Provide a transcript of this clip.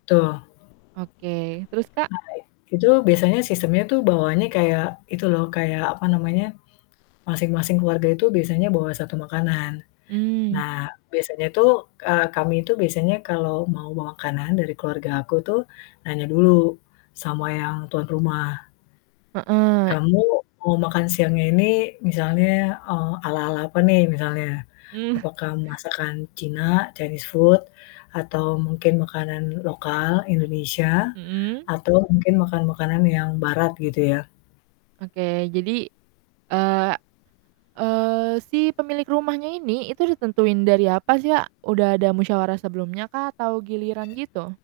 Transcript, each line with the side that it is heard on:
left: Tuh.
right: Oke terus, Kak?
left: Nah, itu biasanya sistemnya tuh bawaannya kayak itu loh kayak, apa namanya, masing-masing keluarga itu biasanya bawa 1 makanan.
right: Mmm.
left: Nah biasanya tuh, eee, kami itu biasanya kalau mau bawa makanan dari keluarga aku tuh nanya dulu sama yang tuan rumah.
right: Heeh.
left: Kamu mau makan siangnya ini misalnya, eee, ala-ala apa nih misalnya.
right: Mmm.
left: Apakah masakan Cina, Chinese food atau mungkin makanan lokal Indonesia
right: Mhm.
left: atau mungkin makanan-makanan yang Barat gitu ya?
right: Oke, jadi, eee eee, si pemilik rumahnya ini itu udah tentuin dari apa sih ya? Udah ada musyawarah sebelumnya kah? Atau giliran gitu?